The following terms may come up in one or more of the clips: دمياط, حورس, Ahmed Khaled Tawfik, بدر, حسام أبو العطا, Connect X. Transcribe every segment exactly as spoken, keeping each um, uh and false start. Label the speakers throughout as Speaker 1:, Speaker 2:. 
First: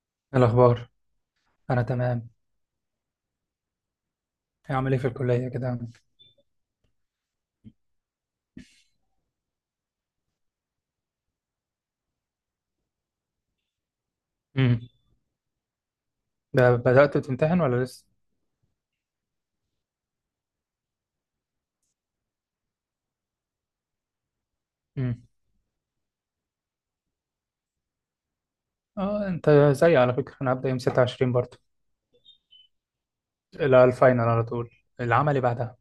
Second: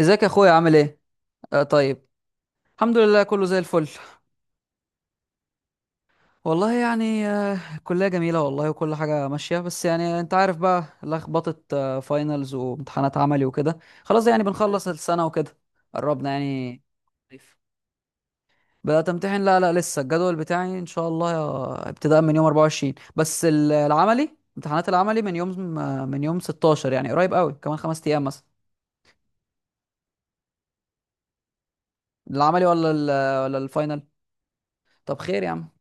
Speaker 1: ازيك يا
Speaker 2: إيه
Speaker 1: اخويا عامل
Speaker 2: الأخبار؟
Speaker 1: ايه؟ آه،
Speaker 2: أنا
Speaker 1: طيب.
Speaker 2: تمام.
Speaker 1: الحمد لله، كله زي الفل.
Speaker 2: إيه عامل إيه في الكلية كده؟
Speaker 1: والله يعني آه الكلية جميلة والله، وكل حاجة ماشية، بس يعني انت عارف بقى لخبطة آه فاينلز وامتحانات عملي وكده. خلاص يعني بنخلص
Speaker 2: امم.
Speaker 1: السنة وكده، قربنا
Speaker 2: ب-
Speaker 1: يعني.
Speaker 2: بدأت تمتحن ولا لسه؟
Speaker 1: بدأت امتحن، لا لا لسه. الجدول بتاعي ان شاء الله يا- ابتداء من يوم أربعة وعشرين، بس ال- العملي، امتحانات العملي
Speaker 2: امم.
Speaker 1: من يوم آه، من يوم ستاشر، يعني قريب قوي كمان خمس ايام مثلا.
Speaker 2: آه، أنت زيي على فكرة، أنا هبدأ يوم ستة وعشرين برضه.
Speaker 1: العملي ولا ال- آه، ولا
Speaker 2: لا،
Speaker 1: الفاينل؟
Speaker 2: الفاينل على طول.
Speaker 1: طب
Speaker 2: العملي
Speaker 1: خير يا عم.
Speaker 2: بعدها.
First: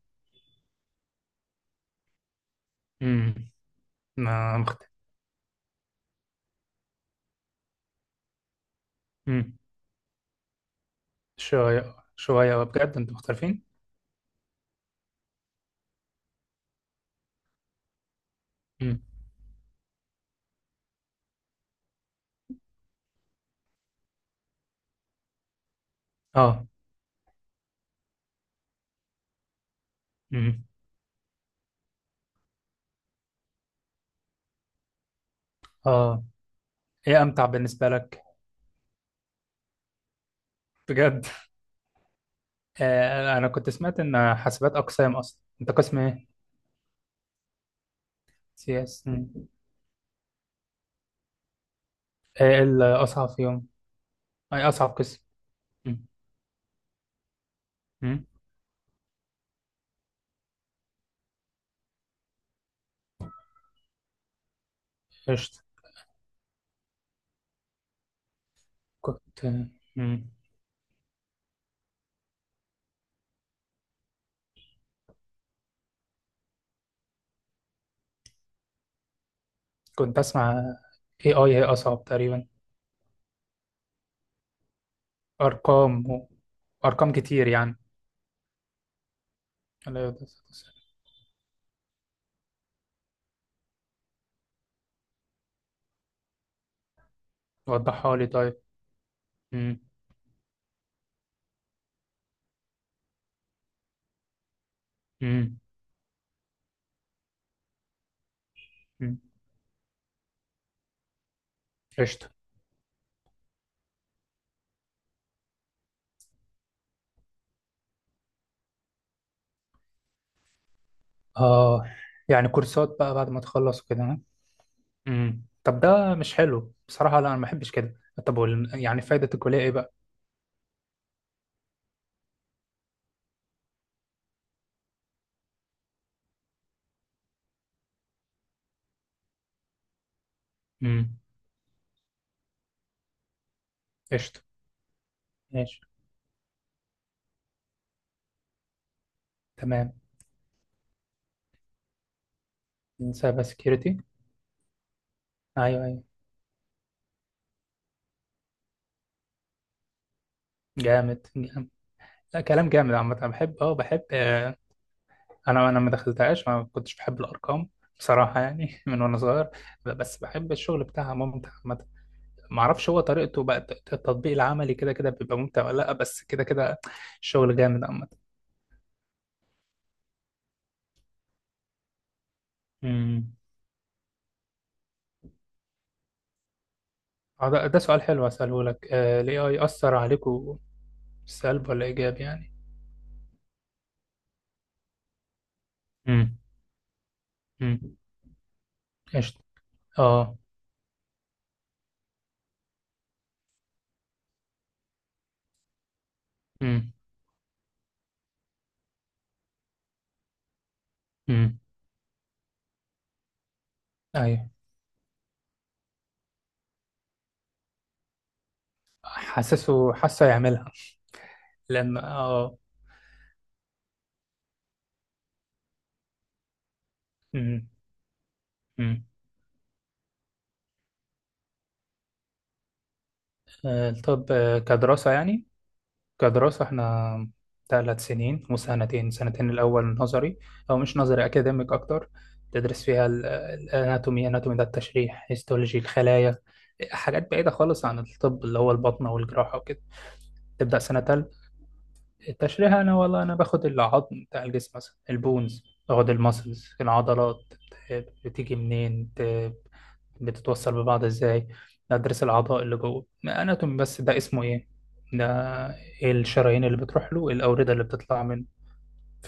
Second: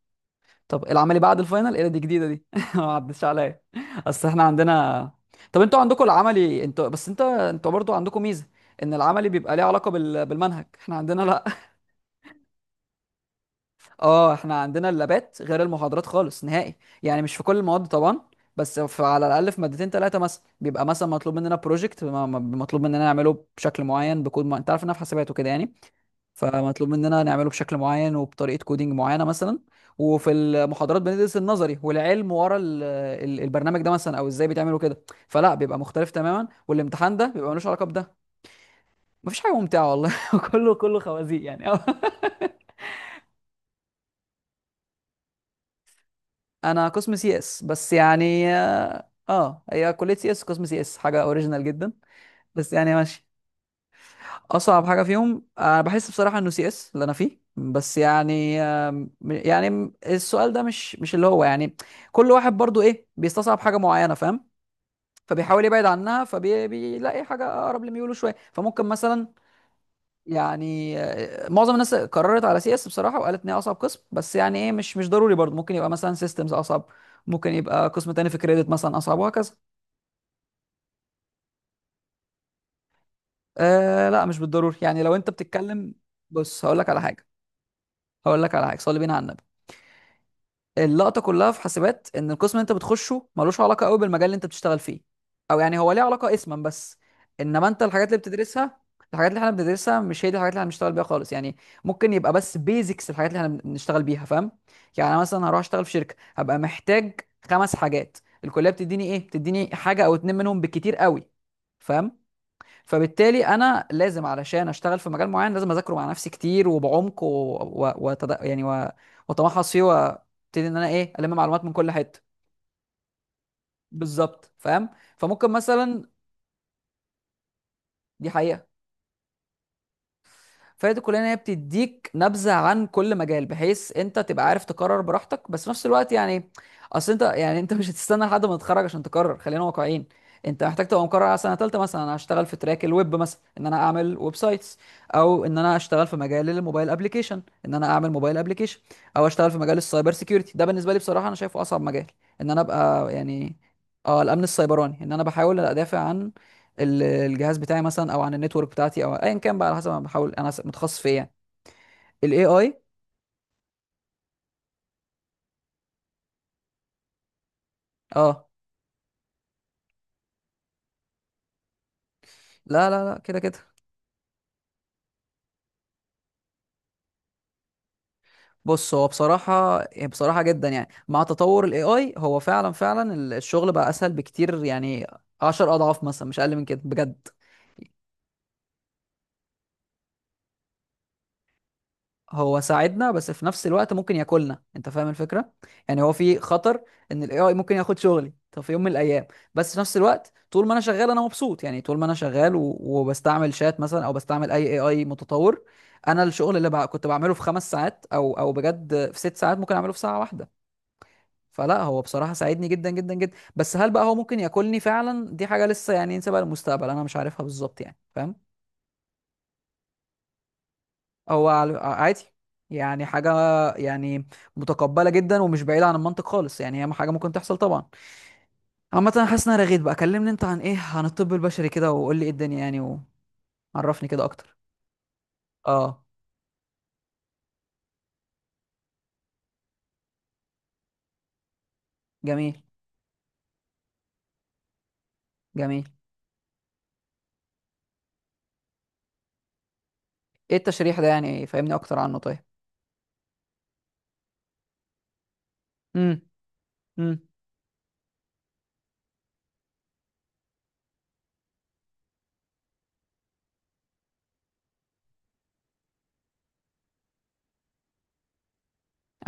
Speaker 1: طب العملي بعد الفاينل؟ ايه ده، دي جديده دي ما عدتش
Speaker 2: امم.
Speaker 1: عليا. اصل احنا
Speaker 2: ما مخت...
Speaker 1: عندنا. طب انتوا عندكم العملي انتوا، بس انت انتوا برضو عندكم ميزه ان العملي بيبقى
Speaker 2: امم.
Speaker 1: ليه علاقه بال... بالمنهج، احنا عندنا لا.
Speaker 2: شوية شوية، بجد أنتوا مختلفين؟
Speaker 1: اه، احنا عندنا اللابات غير المحاضرات خالص نهائي. يعني مش في كل المواد طبعا، بس
Speaker 2: امم.
Speaker 1: في على الاقل في مادتين ثلاثه مثلا بيبقى مثلا مطلوب مننا بروجكت، مطلوب مننا نعمله بشكل معين بكود، ما... انت عارف انها في حسابات وكده يعني.
Speaker 2: آه.
Speaker 1: فمطلوب مننا نعمله بشكل معين وبطريقه كودينج معينه مثلا. وفي
Speaker 2: امم.
Speaker 1: المحاضرات بندرس النظري والعلم ورا ال- ال- البرنامج ده مثلا، او ازاي بيتعملوا كده. فلا، بيبقى مختلف
Speaker 2: آه.
Speaker 1: تماما، والامتحان
Speaker 2: إيه
Speaker 1: ده
Speaker 2: أمتع
Speaker 1: بيبقى ملوش علاقه
Speaker 2: بالنسبة لك؟
Speaker 1: بده. مفيش حاجه ممتعه والله. كله كله
Speaker 2: بجد؟
Speaker 1: خوازيق يعني.
Speaker 2: آه، أنا كنت سمعت إن حاسبات أقسام، أصلا أنت قسم إيه؟
Speaker 1: انا قسم سي اس، بس يعني
Speaker 2: سي إس.
Speaker 1: اه آه، هي كليه سي اس قسم سي اس، حاجه اوريجينال جدا.
Speaker 2: إيه
Speaker 1: بس يعني ماشي.
Speaker 2: الأصعب فيهم؟ أي
Speaker 1: اصعب
Speaker 2: أصعب
Speaker 1: حاجه
Speaker 2: قسم؟
Speaker 1: فيهم انا بحس بصراحه انه سي اس اللي انا فيه، بس
Speaker 2: امم.
Speaker 1: يعني آم، يعني السؤال ده مش مش اللي هو يعني. كل واحد برضو ايه بيستصعب حاجه معينه، فاهم؟
Speaker 2: قشطة.
Speaker 1: فبيحاول يبعد عنها، فبيلاقي حاجه اقرب لميوله شويه، فممكن مثلا
Speaker 2: كنت. مم.
Speaker 1: يعني آه، معظم الناس قررت على سي اس بصراحه، وقالت ان هي اصعب قسم، بس يعني ايه، مش مش ضروري برضو. ممكن يبقى مثلا سيستمز اصعب، ممكن يبقى قسم تاني في كريدت مثلا اصعب، وهكذا.
Speaker 2: كنت أسمع إيه آي هي أصعب تقريبا.
Speaker 1: آه لا، مش بالضروري. يعني لو انت بتتكلم،
Speaker 2: أرقام و...
Speaker 1: بص هقول لك على
Speaker 2: أرقام
Speaker 1: حاجه.
Speaker 2: كتير يعني.
Speaker 1: هقول لك على حاجه، صلي بينا على النبي.
Speaker 2: لا، يا دكتور.
Speaker 1: اللقطه كلها في حاسبات ان القسم اللي انت بتخشه ملوش علاقه قوي بالمجال اللي انت بتشتغل فيه، او يعني هو ليه علاقه اسما بس. انما انت الحاجات
Speaker 2: وضحها
Speaker 1: اللي
Speaker 2: لي طيب.
Speaker 1: بتدرسها، الحاجات اللي احنا
Speaker 2: مم.
Speaker 1: بندرسها مش هي دي الحاجات اللي هنشتغل بيها خالص يعني. ممكن يبقى بس بيزكس الحاجات اللي احنا بنشتغل بيها، فاهم؟ يعني انا مثلا
Speaker 2: مم.
Speaker 1: هروح اشتغل في شركه، هبقى محتاج خمس حاجات، الكليه بتديني
Speaker 2: مم.
Speaker 1: ايه؟ بتديني حاجه او اتنين منهم بالكتير قوي، فاهم؟
Speaker 2: قشطة.
Speaker 1: فبالتالي انا لازم علشان اشتغل في مجال معين لازم اذاكره مع نفسي كتير وبعمق، و... و... وتد... يعني و... واتمحص فيه، وابتدي ان انا ايه الم معلومات من
Speaker 2: آه،
Speaker 1: كل حته.
Speaker 2: يعني كورسات بقى بعد ما تخلص وكده، ها؟
Speaker 1: بالظبط، فاهم.
Speaker 2: مم.
Speaker 1: فممكن
Speaker 2: طب
Speaker 1: مثلا،
Speaker 2: ده مش حلو بصراحة، لا أنا ما بحبش كده.
Speaker 1: دي
Speaker 2: طب
Speaker 1: حقيقه.
Speaker 2: وال... يعني فايدة الكلية إيه بقى؟
Speaker 1: فهي دي كلها ان هي بتديك نبذه عن كل مجال، بحيث انت تبقى عارف تقرر براحتك. بس في نفس الوقت يعني، اصل انت يعني انت مش هتستنى لحد ما تتخرج عشان تقرر، خلينا واقعيين. انت محتاج تبقى
Speaker 2: مم.
Speaker 1: مقرر على سنه ثالثه مثلا انا هشتغل في تراك الويب مثلا، ان انا اعمل ويب
Speaker 2: قشطة.
Speaker 1: سايتس، او ان انا
Speaker 2: ماشي.
Speaker 1: اشتغل في مجال الموبايل ابلكيشن، ان انا اعمل موبايل ابلكيشن، او اشتغل في مجال
Speaker 2: تمام.
Speaker 1: السايبر سيكيورتي. ده بالنسبه لي بصراحه انا شايفه اصعب مجال، ان انا ابقى
Speaker 2: سايبر
Speaker 1: يعني
Speaker 2: سكيورتي.
Speaker 1: اه الامن السيبراني، ان انا بحاول
Speaker 2: أيوه
Speaker 1: ادافع
Speaker 2: أيوه.
Speaker 1: عن ال- الجهاز بتاعي مثلا، او عن النتورك بتاعتي، او ايا كان بقى على حسب انا بحاول انا س- متخصص في ايه
Speaker 2: جامد
Speaker 1: يعني.
Speaker 2: جامد. لا
Speaker 1: الاي
Speaker 2: كلام
Speaker 1: اي.
Speaker 2: جامد، عامة أنا بحب أه بحب آه، انا انا ما دخلتهاش، ما كنتش بحب الارقام بصراحه
Speaker 1: اه،
Speaker 2: يعني، من وانا صغير. بس بحب الشغل بتاعها، ممتع عامه. ما
Speaker 1: لا
Speaker 2: اعرفش هو
Speaker 1: لا لا كده
Speaker 2: طريقته بقى،
Speaker 1: كده.
Speaker 2: الت- التطبيق العملي كده كده بيبقى ممتع ولا لا، بس كده كده. الشغل جامد عامه.
Speaker 1: بص هو بصراحة، بصراحة جدا يعني، مع تطور الاي اي هو فعلا فعلا ال-
Speaker 2: امم.
Speaker 1: الشغل بقى اسهل بكتير يعني، عشر اضعاف مثلا مش اقل من كده بجد.
Speaker 2: آه، ده ده سؤال حلو اساله لك، الاي اي اثر عليكم سلب ولا ايجاب يعني؟
Speaker 1: هو ساعدنا، بس في نفس الوقت ممكن ياكلنا، انت فاهم الفكره؟ يعني هو
Speaker 2: امم.
Speaker 1: في خطر ان الاي اي ممكن
Speaker 2: امم.
Speaker 1: ياخد شغلي طب في يوم من الايام.
Speaker 2: قشطه.
Speaker 1: بس في نفس الوقت
Speaker 2: اه.
Speaker 1: طول ما انا شغال انا مبسوط يعني. طول ما انا شغال و... وبستعمل شات مثلا، او بستعمل اي اي اي متطور، انا الشغل اللي بع...
Speaker 2: امم.
Speaker 1: كنت بعمله في خمس ساعات، او او بجد في ست ساعات، ممكن اعمله في ساعه واحده.
Speaker 2: امم.
Speaker 1: فلا، هو بصراحه ساعدني جدا جدا جدا. بس هل بقى هو ممكن
Speaker 2: ايوه.
Speaker 1: ياكلني فعلا؟ دي حاجه لسه يعني نسيبها للمستقبل، انا مش عارفها بالظبط يعني، فاهم؟
Speaker 2: حاسسه حاسه يعملها.
Speaker 1: هو على- آه،
Speaker 2: لما
Speaker 1: عادي
Speaker 2: اه
Speaker 1: يعني، حاجة يعني متقبلة جدا ومش بعيدة عن المنطق خالص يعني. هي حاجة ممكن تحصل
Speaker 2: امم.
Speaker 1: طبعا.
Speaker 2: امم.
Speaker 1: عامة أنا حاسس إن أنا رغيت بقى. كلمني أنت عن إيه؟ عن الطب البشري كده، وقول لي إيه الدنيا يعني،
Speaker 2: آه،
Speaker 1: وعرفني كده
Speaker 2: طب،
Speaker 1: أكتر.
Speaker 2: آه، كدراسه يعني.
Speaker 1: أه
Speaker 2: كدراسة احنا ثلاث سنين، وسنتين، سنتين الأول نظري، أو مش نظري، أكاديميك أكتر.
Speaker 1: جميل،
Speaker 2: تدرس فيها ال- الأناتومي. أناتومي ده التشريح، هيستولوجي
Speaker 1: جميل.
Speaker 2: الخلايا. حاجات بعيدة خالص عن الطب، اللي هو البطنة والجراحة وكده.
Speaker 1: إيه
Speaker 2: تبدأ
Speaker 1: التشريح
Speaker 2: سنة
Speaker 1: ده
Speaker 2: تالتة.
Speaker 1: يعني؟ فهمني أكتر عنه طيب.
Speaker 2: التشريح، أنا والله أنا باخد العظم بتاع الجسم مثلا، البونز، باخد
Speaker 1: امم.
Speaker 2: المسلز،
Speaker 1: امم.
Speaker 2: العضلات، بتيجي منين، بتتوصل ببعض ازاي، ادرس الاعضاء اللي جوه، اناتومي بس ده اسمه ايه، ده، ايه الشرايين اللي بتروح له، إيه الاورده اللي بتطلع منه،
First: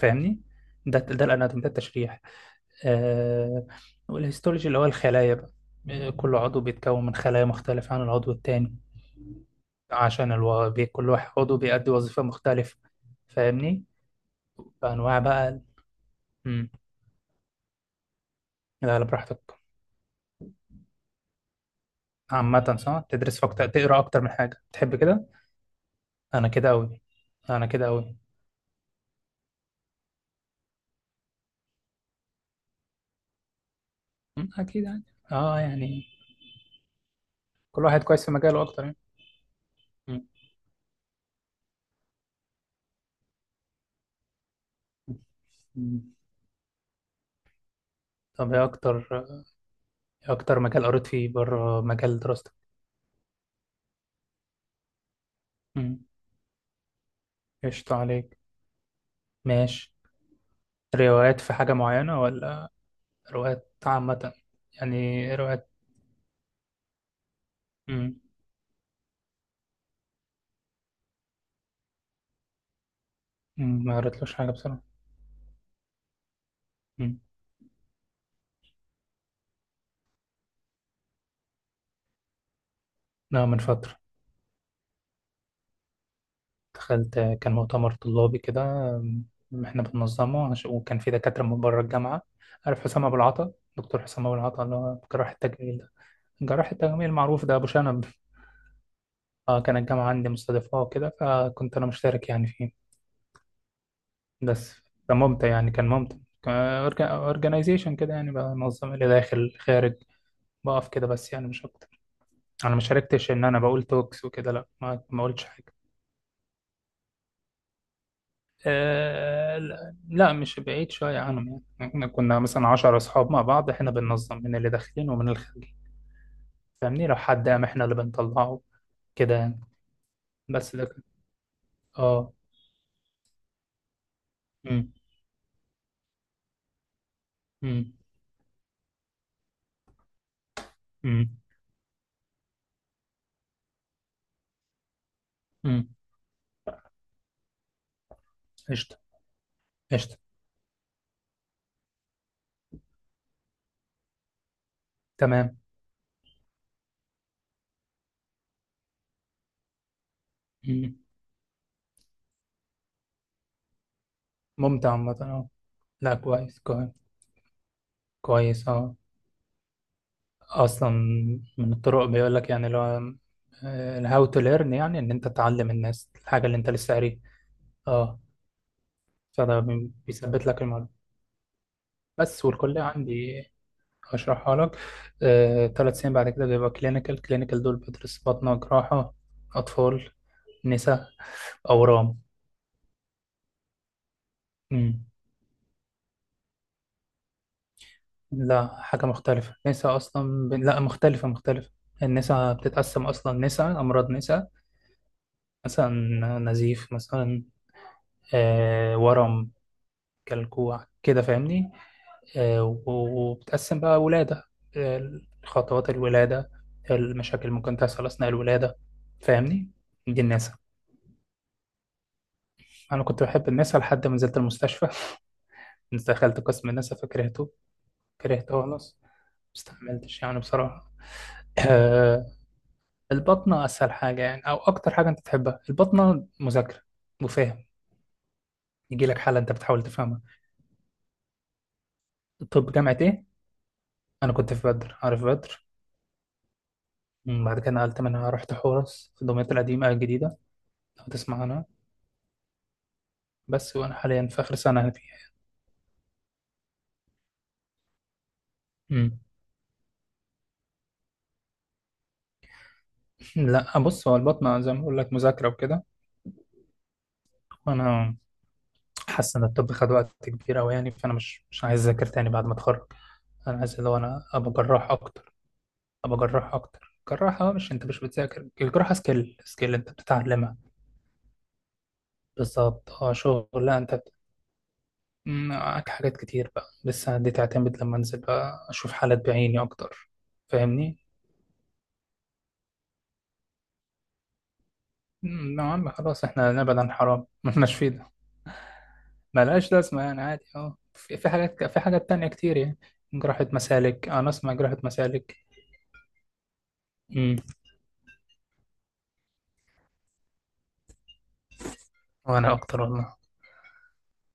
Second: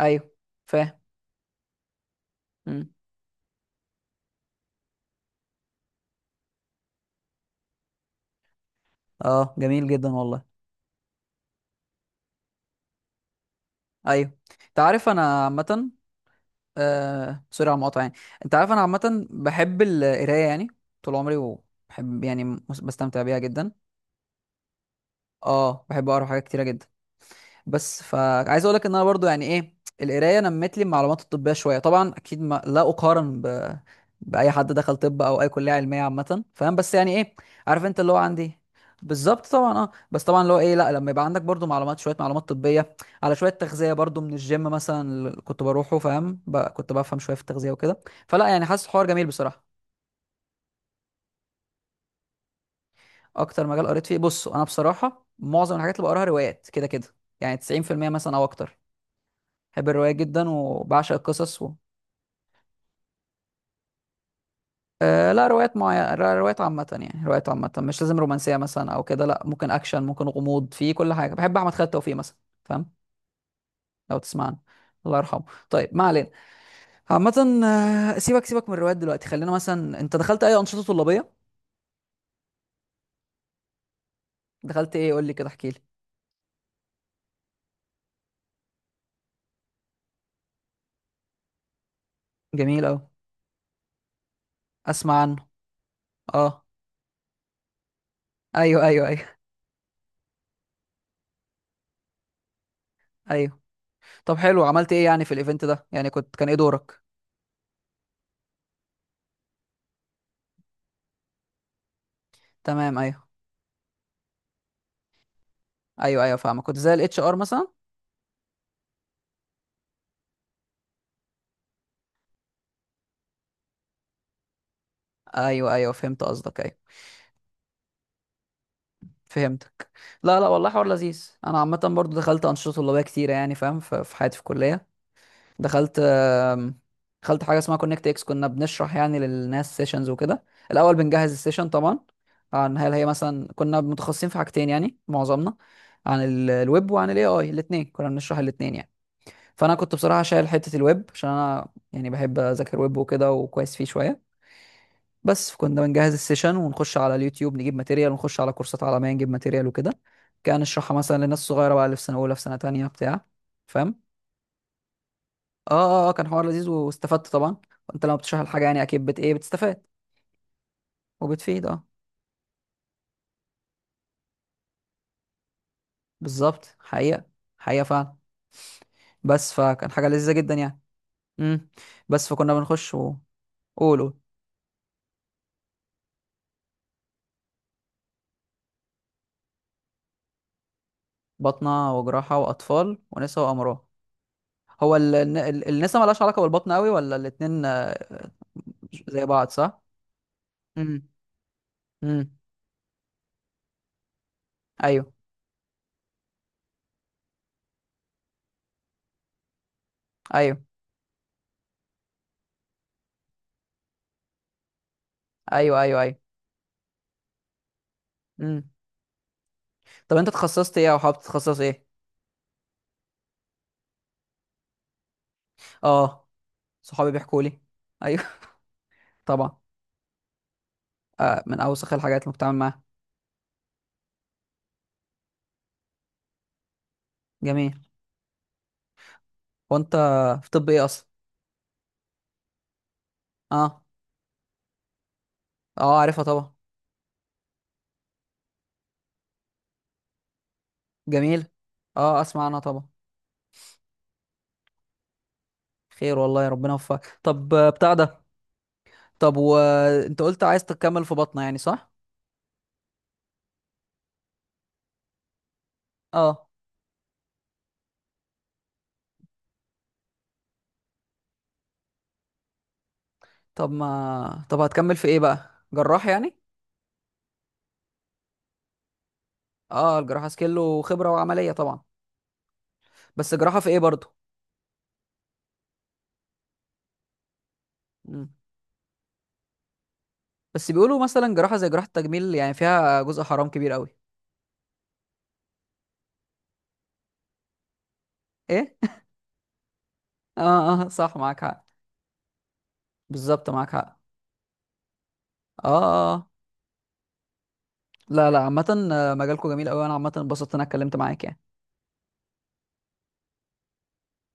Speaker 1: أيوه، فاهم.
Speaker 2: ده ده الاناتومي، ده التشريح.
Speaker 1: امم.
Speaker 2: آه. والهيستولوجي اللي هو الخلايا بقى. آه، كل عضو بيتكون من خلايا مختلفة عن العضو التاني،
Speaker 1: أه جميل جدا
Speaker 2: عشان
Speaker 1: والله.
Speaker 2: الو... بي... كل واحد عضو بيأدي وظيفة مختلفة، فاهمني؟
Speaker 1: أيوه. أنت عارف
Speaker 2: فأنواع
Speaker 1: أنا
Speaker 2: بقى ال-
Speaker 1: عامة،
Speaker 2: مم.
Speaker 1: آه سوري على المقاطعة يعني، انت عارف انا
Speaker 2: لا لا،
Speaker 1: عامة
Speaker 2: براحتك.
Speaker 1: بحب القراية يعني، طول عمري، وبحب يعني
Speaker 2: عامة
Speaker 1: مس-
Speaker 2: صح،
Speaker 1: بستمتع بيها
Speaker 2: تدرس فاكتور
Speaker 1: جدا.
Speaker 2: تقرا أكتر من حاجة تحب كده.
Speaker 1: اه، بحب اقرا حاجات
Speaker 2: أنا
Speaker 1: كتيرة
Speaker 2: كده
Speaker 1: جدا.
Speaker 2: أوي. أنا كده
Speaker 1: بس
Speaker 2: أوي.
Speaker 1: فعايز اقول لك ان انا برضو يعني ايه، القرايه نمت لي المعلومات الطبيه شويه طبعا، اكيد ما لا اقارن ب...
Speaker 2: مم،
Speaker 1: باي حد
Speaker 2: اكيد
Speaker 1: دخل
Speaker 2: يعني.
Speaker 1: طب او اي
Speaker 2: اه
Speaker 1: كليه علميه
Speaker 2: يعني.
Speaker 1: عامه، فاهم؟ بس يعني ايه، عارف
Speaker 2: كل
Speaker 1: انت
Speaker 2: واحد
Speaker 1: اللي هو
Speaker 2: كويس في
Speaker 1: عندي.
Speaker 2: مجاله اكتر يعني.
Speaker 1: بالظبط طبعا. اه بس
Speaker 2: مم.
Speaker 1: طبعا اللي هو ايه، لا لما يبقى عندك برضو معلومات شويه، معلومات طبيه، على شويه تغذيه برضو من الجيم مثلا اللي كنت بروحه،
Speaker 2: مم.
Speaker 1: فاهم؟ ب... كنت بفهم شويه في التغذيه وكده. فلا
Speaker 2: طب ايه
Speaker 1: يعني حاسس حوار
Speaker 2: اكتر،
Speaker 1: جميل بصراحه.
Speaker 2: ايه اكتر مجال قريت فيه بره مجال دراستك؟
Speaker 1: اكتر مجال قريت فيه، بص انا بصراحه معظم الحاجات
Speaker 2: مم.
Speaker 1: اللي بقراها روايات كده كده، يعني
Speaker 2: قشطة
Speaker 1: تسعين في المية مثلا
Speaker 2: عليك.
Speaker 1: او اكتر. بحب
Speaker 2: ماشي.
Speaker 1: الرواية جدا وبعشق
Speaker 2: روايات، في
Speaker 1: القصص و...
Speaker 2: حاجة معينة، ولا روايات عامة،
Speaker 1: آه
Speaker 2: يعني
Speaker 1: لا،
Speaker 2: روايات؟
Speaker 1: روايات معينة، روايات عامة. يعني روايات عامة مش
Speaker 2: مم.
Speaker 1: لازم رومانسية مثلا أو كده، لا. ممكن أكشن، ممكن غموض، في كل حاجة. بحب أحمد خالد توفيق مثلا. فاهم؟
Speaker 2: مم، ما
Speaker 1: لو
Speaker 2: قريتلوش
Speaker 1: تسمع
Speaker 2: حاجة
Speaker 1: عنه.
Speaker 2: بصراحة.
Speaker 1: الله يرحمه. طيب ما علينا.
Speaker 2: مم.
Speaker 1: عامة آه، سيبك سيبك من الروايات دلوقتي. خلينا مثلا، أنت دخلت أي أنشطة طلابية؟
Speaker 2: لا، من فترة.
Speaker 1: دخلت إيه؟ قول لي كده، احكي لي.
Speaker 2: دخلت، كان مؤتمر طلابي كده. مم، احنا بننظمه، عش- وكان في دكاترة من بره الجامعة. عارف
Speaker 1: جميل أوي.
Speaker 2: حسام أبو العطا؟ دكتور حسام أبو العطا اللي هو
Speaker 1: أسمع
Speaker 2: جراح
Speaker 1: عنه.
Speaker 2: التجميل ده،
Speaker 1: أه.
Speaker 2: جراح التجميل المعروف ده، أبو شنب.
Speaker 1: أيوه أيوه أيوه.
Speaker 2: اه، كان الجامعة عندي مستضيفاه وكده، فكنت أنا مشترك يعني فيه.
Speaker 1: أيوه. طب حلو،
Speaker 2: بس
Speaker 1: عملت إيه يعني في
Speaker 2: فممتع
Speaker 1: الإيفنت
Speaker 2: يعني،
Speaker 1: ده
Speaker 2: كان
Speaker 1: يعني؟
Speaker 2: ممتع.
Speaker 1: كنت، كان إيه دورك؟
Speaker 2: اورجنايزيشن كده، يعني بنظم اللي داخل خارج، بقف كده بس، يعني مش أكتر. أنا ما
Speaker 1: تمام. أيوه
Speaker 2: شاركتش إن أنا بقول توكس وكده، لا، ما ما قلتش حاجة.
Speaker 1: أيوه أيوه، فاهمك. كنت زي الاتش ار مثلا.
Speaker 2: آه لا لا، مش بعيد شوية عنهم، يعني احنا كنا مثلا عشر أصحاب مع بعض، احنا بننظم من اللي داخلين ومن
Speaker 1: ايوه
Speaker 2: الخارجين،
Speaker 1: ايوه فهمت قصدك، ايوه.
Speaker 2: فاهمني؟ لو حد قام، احنا اللي بنطلعه، كده يعني.
Speaker 1: فهمتك. لا لا والله
Speaker 2: بس ده
Speaker 1: حوار
Speaker 2: كان.
Speaker 1: لذيذ. انا عامه برضو
Speaker 2: اه.
Speaker 1: دخلت انشطه طلابيه كتيره يعني، فاهم؟ ف- في حياتي في الكليه.
Speaker 2: امم.
Speaker 1: دخلت آم، دخلت حاجه اسمها
Speaker 2: امم.
Speaker 1: كونكت اكس، كنا بنشرح يعني للناس سيشنز وكده. الاول بنجهز
Speaker 2: امم.
Speaker 1: السيشن طبعا، عن هل هي مثلا، كنا متخصصين في حاجتين يعني معظمنا،
Speaker 2: امم.
Speaker 1: عن ال- الويب وعن الاي اي. الاثنين كنا بنشرح، الاثنين يعني.
Speaker 2: قشطة.
Speaker 1: فانا كنت
Speaker 2: قشطة.
Speaker 1: بصراحه شايل حته الويب، عشان انا يعني بحب اذاكر ويب وكده، وكويس فيه شويه. بس
Speaker 2: تمام.
Speaker 1: كنا بنجهز السيشن ونخش على اليوتيوب نجيب ماتيريال، ونخش على كورسات عالمية نجيب ماتيريال وكده. كان
Speaker 2: مم.
Speaker 1: نشرحها مثلا للناس الصغيرة بقى، اللي في سنة أولى في سنة تانية بتاع. فاهم؟
Speaker 2: ممتع عامة، اه.
Speaker 1: اه اه اه،
Speaker 2: لا،
Speaker 1: كان حوار
Speaker 2: كويس
Speaker 1: لذيذ
Speaker 2: كويس.
Speaker 1: واستفدت طبعا. وانت لما بتشرح الحاجة
Speaker 2: كويس
Speaker 1: يعني
Speaker 2: اه.
Speaker 1: أكيد بت ايه، بتستفاد
Speaker 2: اصلا،
Speaker 1: وبتفيد.
Speaker 2: من
Speaker 1: اه
Speaker 2: الطرق بيقول لك يعني، لو الهاو تو ليرن، يعني ان انت تعلم الناس الحاجة اللي انت
Speaker 1: بالظبط.
Speaker 2: لسه قاريها.
Speaker 1: حقيقة، حقيقة فعلا.
Speaker 2: اه.
Speaker 1: بس
Speaker 2: فده
Speaker 1: فكان
Speaker 2: بي-
Speaker 1: حاجة لذيذة
Speaker 2: بيثبت
Speaker 1: جدا
Speaker 2: لك
Speaker 1: يعني.
Speaker 2: المعلومة.
Speaker 1: امم. بس
Speaker 2: بس
Speaker 1: فكنا
Speaker 2: والكلية
Speaker 1: بنخش
Speaker 2: عندي
Speaker 1: وقولوا.
Speaker 2: هشرحها لك. آه، تلات سنين بعد كده بيبقى كلينيكال، كلينيكال دول بدرس بطنة، جراحة، أطفال، نساء،
Speaker 1: بطنة
Speaker 2: أورام.
Speaker 1: وجراحة وأطفال ونساء وأمراض. هو
Speaker 2: مم.
Speaker 1: ال- ال- النساء ملهاش علاقة بالبطن قوي؟ ولا الاتنين آه،
Speaker 2: لا، حاجة
Speaker 1: زي بعض
Speaker 2: مختلفة،
Speaker 1: صح؟
Speaker 2: نساء أصلا ب... لا،
Speaker 1: امم.
Speaker 2: مختلفة مختلفة.
Speaker 1: امم.
Speaker 2: النساء بتتقسم أصلا نساء أمراض، نساء
Speaker 1: ايوه
Speaker 2: مثلا نزيف مثلا، آه، ورم
Speaker 1: ايوه
Speaker 2: كلكوع كده، فاهمني؟ آه، و- وبتقسم بقى ولادة، آه،
Speaker 1: ايوه.
Speaker 2: خطوات
Speaker 1: ايوه. ايوه.
Speaker 2: الولادة، المشاكل ممكن تحصل أثناء
Speaker 1: امم.
Speaker 2: الولادة، فاهمني؟
Speaker 1: طب
Speaker 2: دي
Speaker 1: انت
Speaker 2: النساء.
Speaker 1: اتخصصت ايه او حابب تتخصص ايه؟
Speaker 2: أنا كنت بحب النساء لحد ما نزلت المستشفى.
Speaker 1: اه
Speaker 2: دخلت قسم النساء
Speaker 1: صحابي بيحكوا
Speaker 2: فكرهته،
Speaker 1: لي. ايوه.
Speaker 2: كرهته خلاص،
Speaker 1: طبعا.
Speaker 2: مستحملتش يعني بصراحة.
Speaker 1: آه من اوسخ الحاجات
Speaker 2: آه،
Speaker 1: اللي بتعامل معاها.
Speaker 2: البطنة أسهل حاجة يعني، أو أكتر حاجة أنت تحبها البطنة، مذاكرة وفهم،
Speaker 1: جميل.
Speaker 2: يجي لك حالة أنت بتحاول
Speaker 1: وانت
Speaker 2: تفهمها.
Speaker 1: في طب ايه اصلا؟
Speaker 2: طب جامعة إيه؟
Speaker 1: اه.
Speaker 2: انا كنت في بدر، عارف بدر.
Speaker 1: اه عارفها طبعا.
Speaker 2: مم، بعد كده نقلت منها، رحت حورس في دمياط القديمه الجديده، لو تسمع
Speaker 1: جميل.
Speaker 2: عنها.
Speaker 1: اه اسمع عنها طبعا.
Speaker 2: بس وانا حاليا في اخر سنه فيها.
Speaker 1: خير والله، ربنا يوفقك. طب آه، بتاع ده،
Speaker 2: مم.
Speaker 1: طب وانت قلت عايز تكمل في بطنه يعني صح؟
Speaker 2: لا، بص، هو البطنه زي ما بقول لك، مذاكره وكده،
Speaker 1: اه.
Speaker 2: وانا حاسس ان الطب خد وقت كبير قوي يعني، فانا مش مش عايز اذاكر تاني بعد ما اتخرج. انا
Speaker 1: طب
Speaker 2: عايز اللي هو انا
Speaker 1: ما
Speaker 2: ابقى
Speaker 1: طب
Speaker 2: جراح
Speaker 1: هتكمل في ايه
Speaker 2: اكتر،
Speaker 1: بقى، جراح
Speaker 2: ابقى
Speaker 1: يعني؟
Speaker 2: جراح اكتر جراحه، آه، مش انت مش بتذاكر الجراحه، سكيل سكيل انت
Speaker 1: اه الجراحه
Speaker 2: بتتعلمها.
Speaker 1: سكيل وخبره وعمليه طبعا.
Speaker 2: بالظبط، اه
Speaker 1: بس
Speaker 2: شغل،
Speaker 1: جراحه في
Speaker 2: لا
Speaker 1: ايه
Speaker 2: انت.
Speaker 1: برضو؟
Speaker 2: مم، معاك حاجات كتير بقى لسه، دي تعتمد لما انزل
Speaker 1: مم.
Speaker 2: بقى اشوف حالات بعيني اكتر،
Speaker 1: بس
Speaker 2: فاهمني؟
Speaker 1: بيقولوا مثلا جراحة زي جراحة التجميل يعني فيها جزء حرام كبير قوي.
Speaker 2: مم، يا عم خلاص، احنا نبعد عن حرام مالناش فيه ده.
Speaker 1: ايه.
Speaker 2: ملهاش لازمه يعني، عادي.
Speaker 1: اه
Speaker 2: اه
Speaker 1: اه صح،
Speaker 2: في في
Speaker 1: معاك
Speaker 2: حاجات،
Speaker 1: حق.
Speaker 2: في حاجات تانية كتير يعني. جراحة
Speaker 1: بالظبط، معاك حق.
Speaker 2: مسالك، انا اسمع جراحة مسالك.
Speaker 1: اه اه آه.
Speaker 2: مم،
Speaker 1: لا لا عامة آه، مجالكم جميل قوي، انا عامة انبسطت إن انا اتكلمت معاك يعني.
Speaker 2: وانا اكتر والله.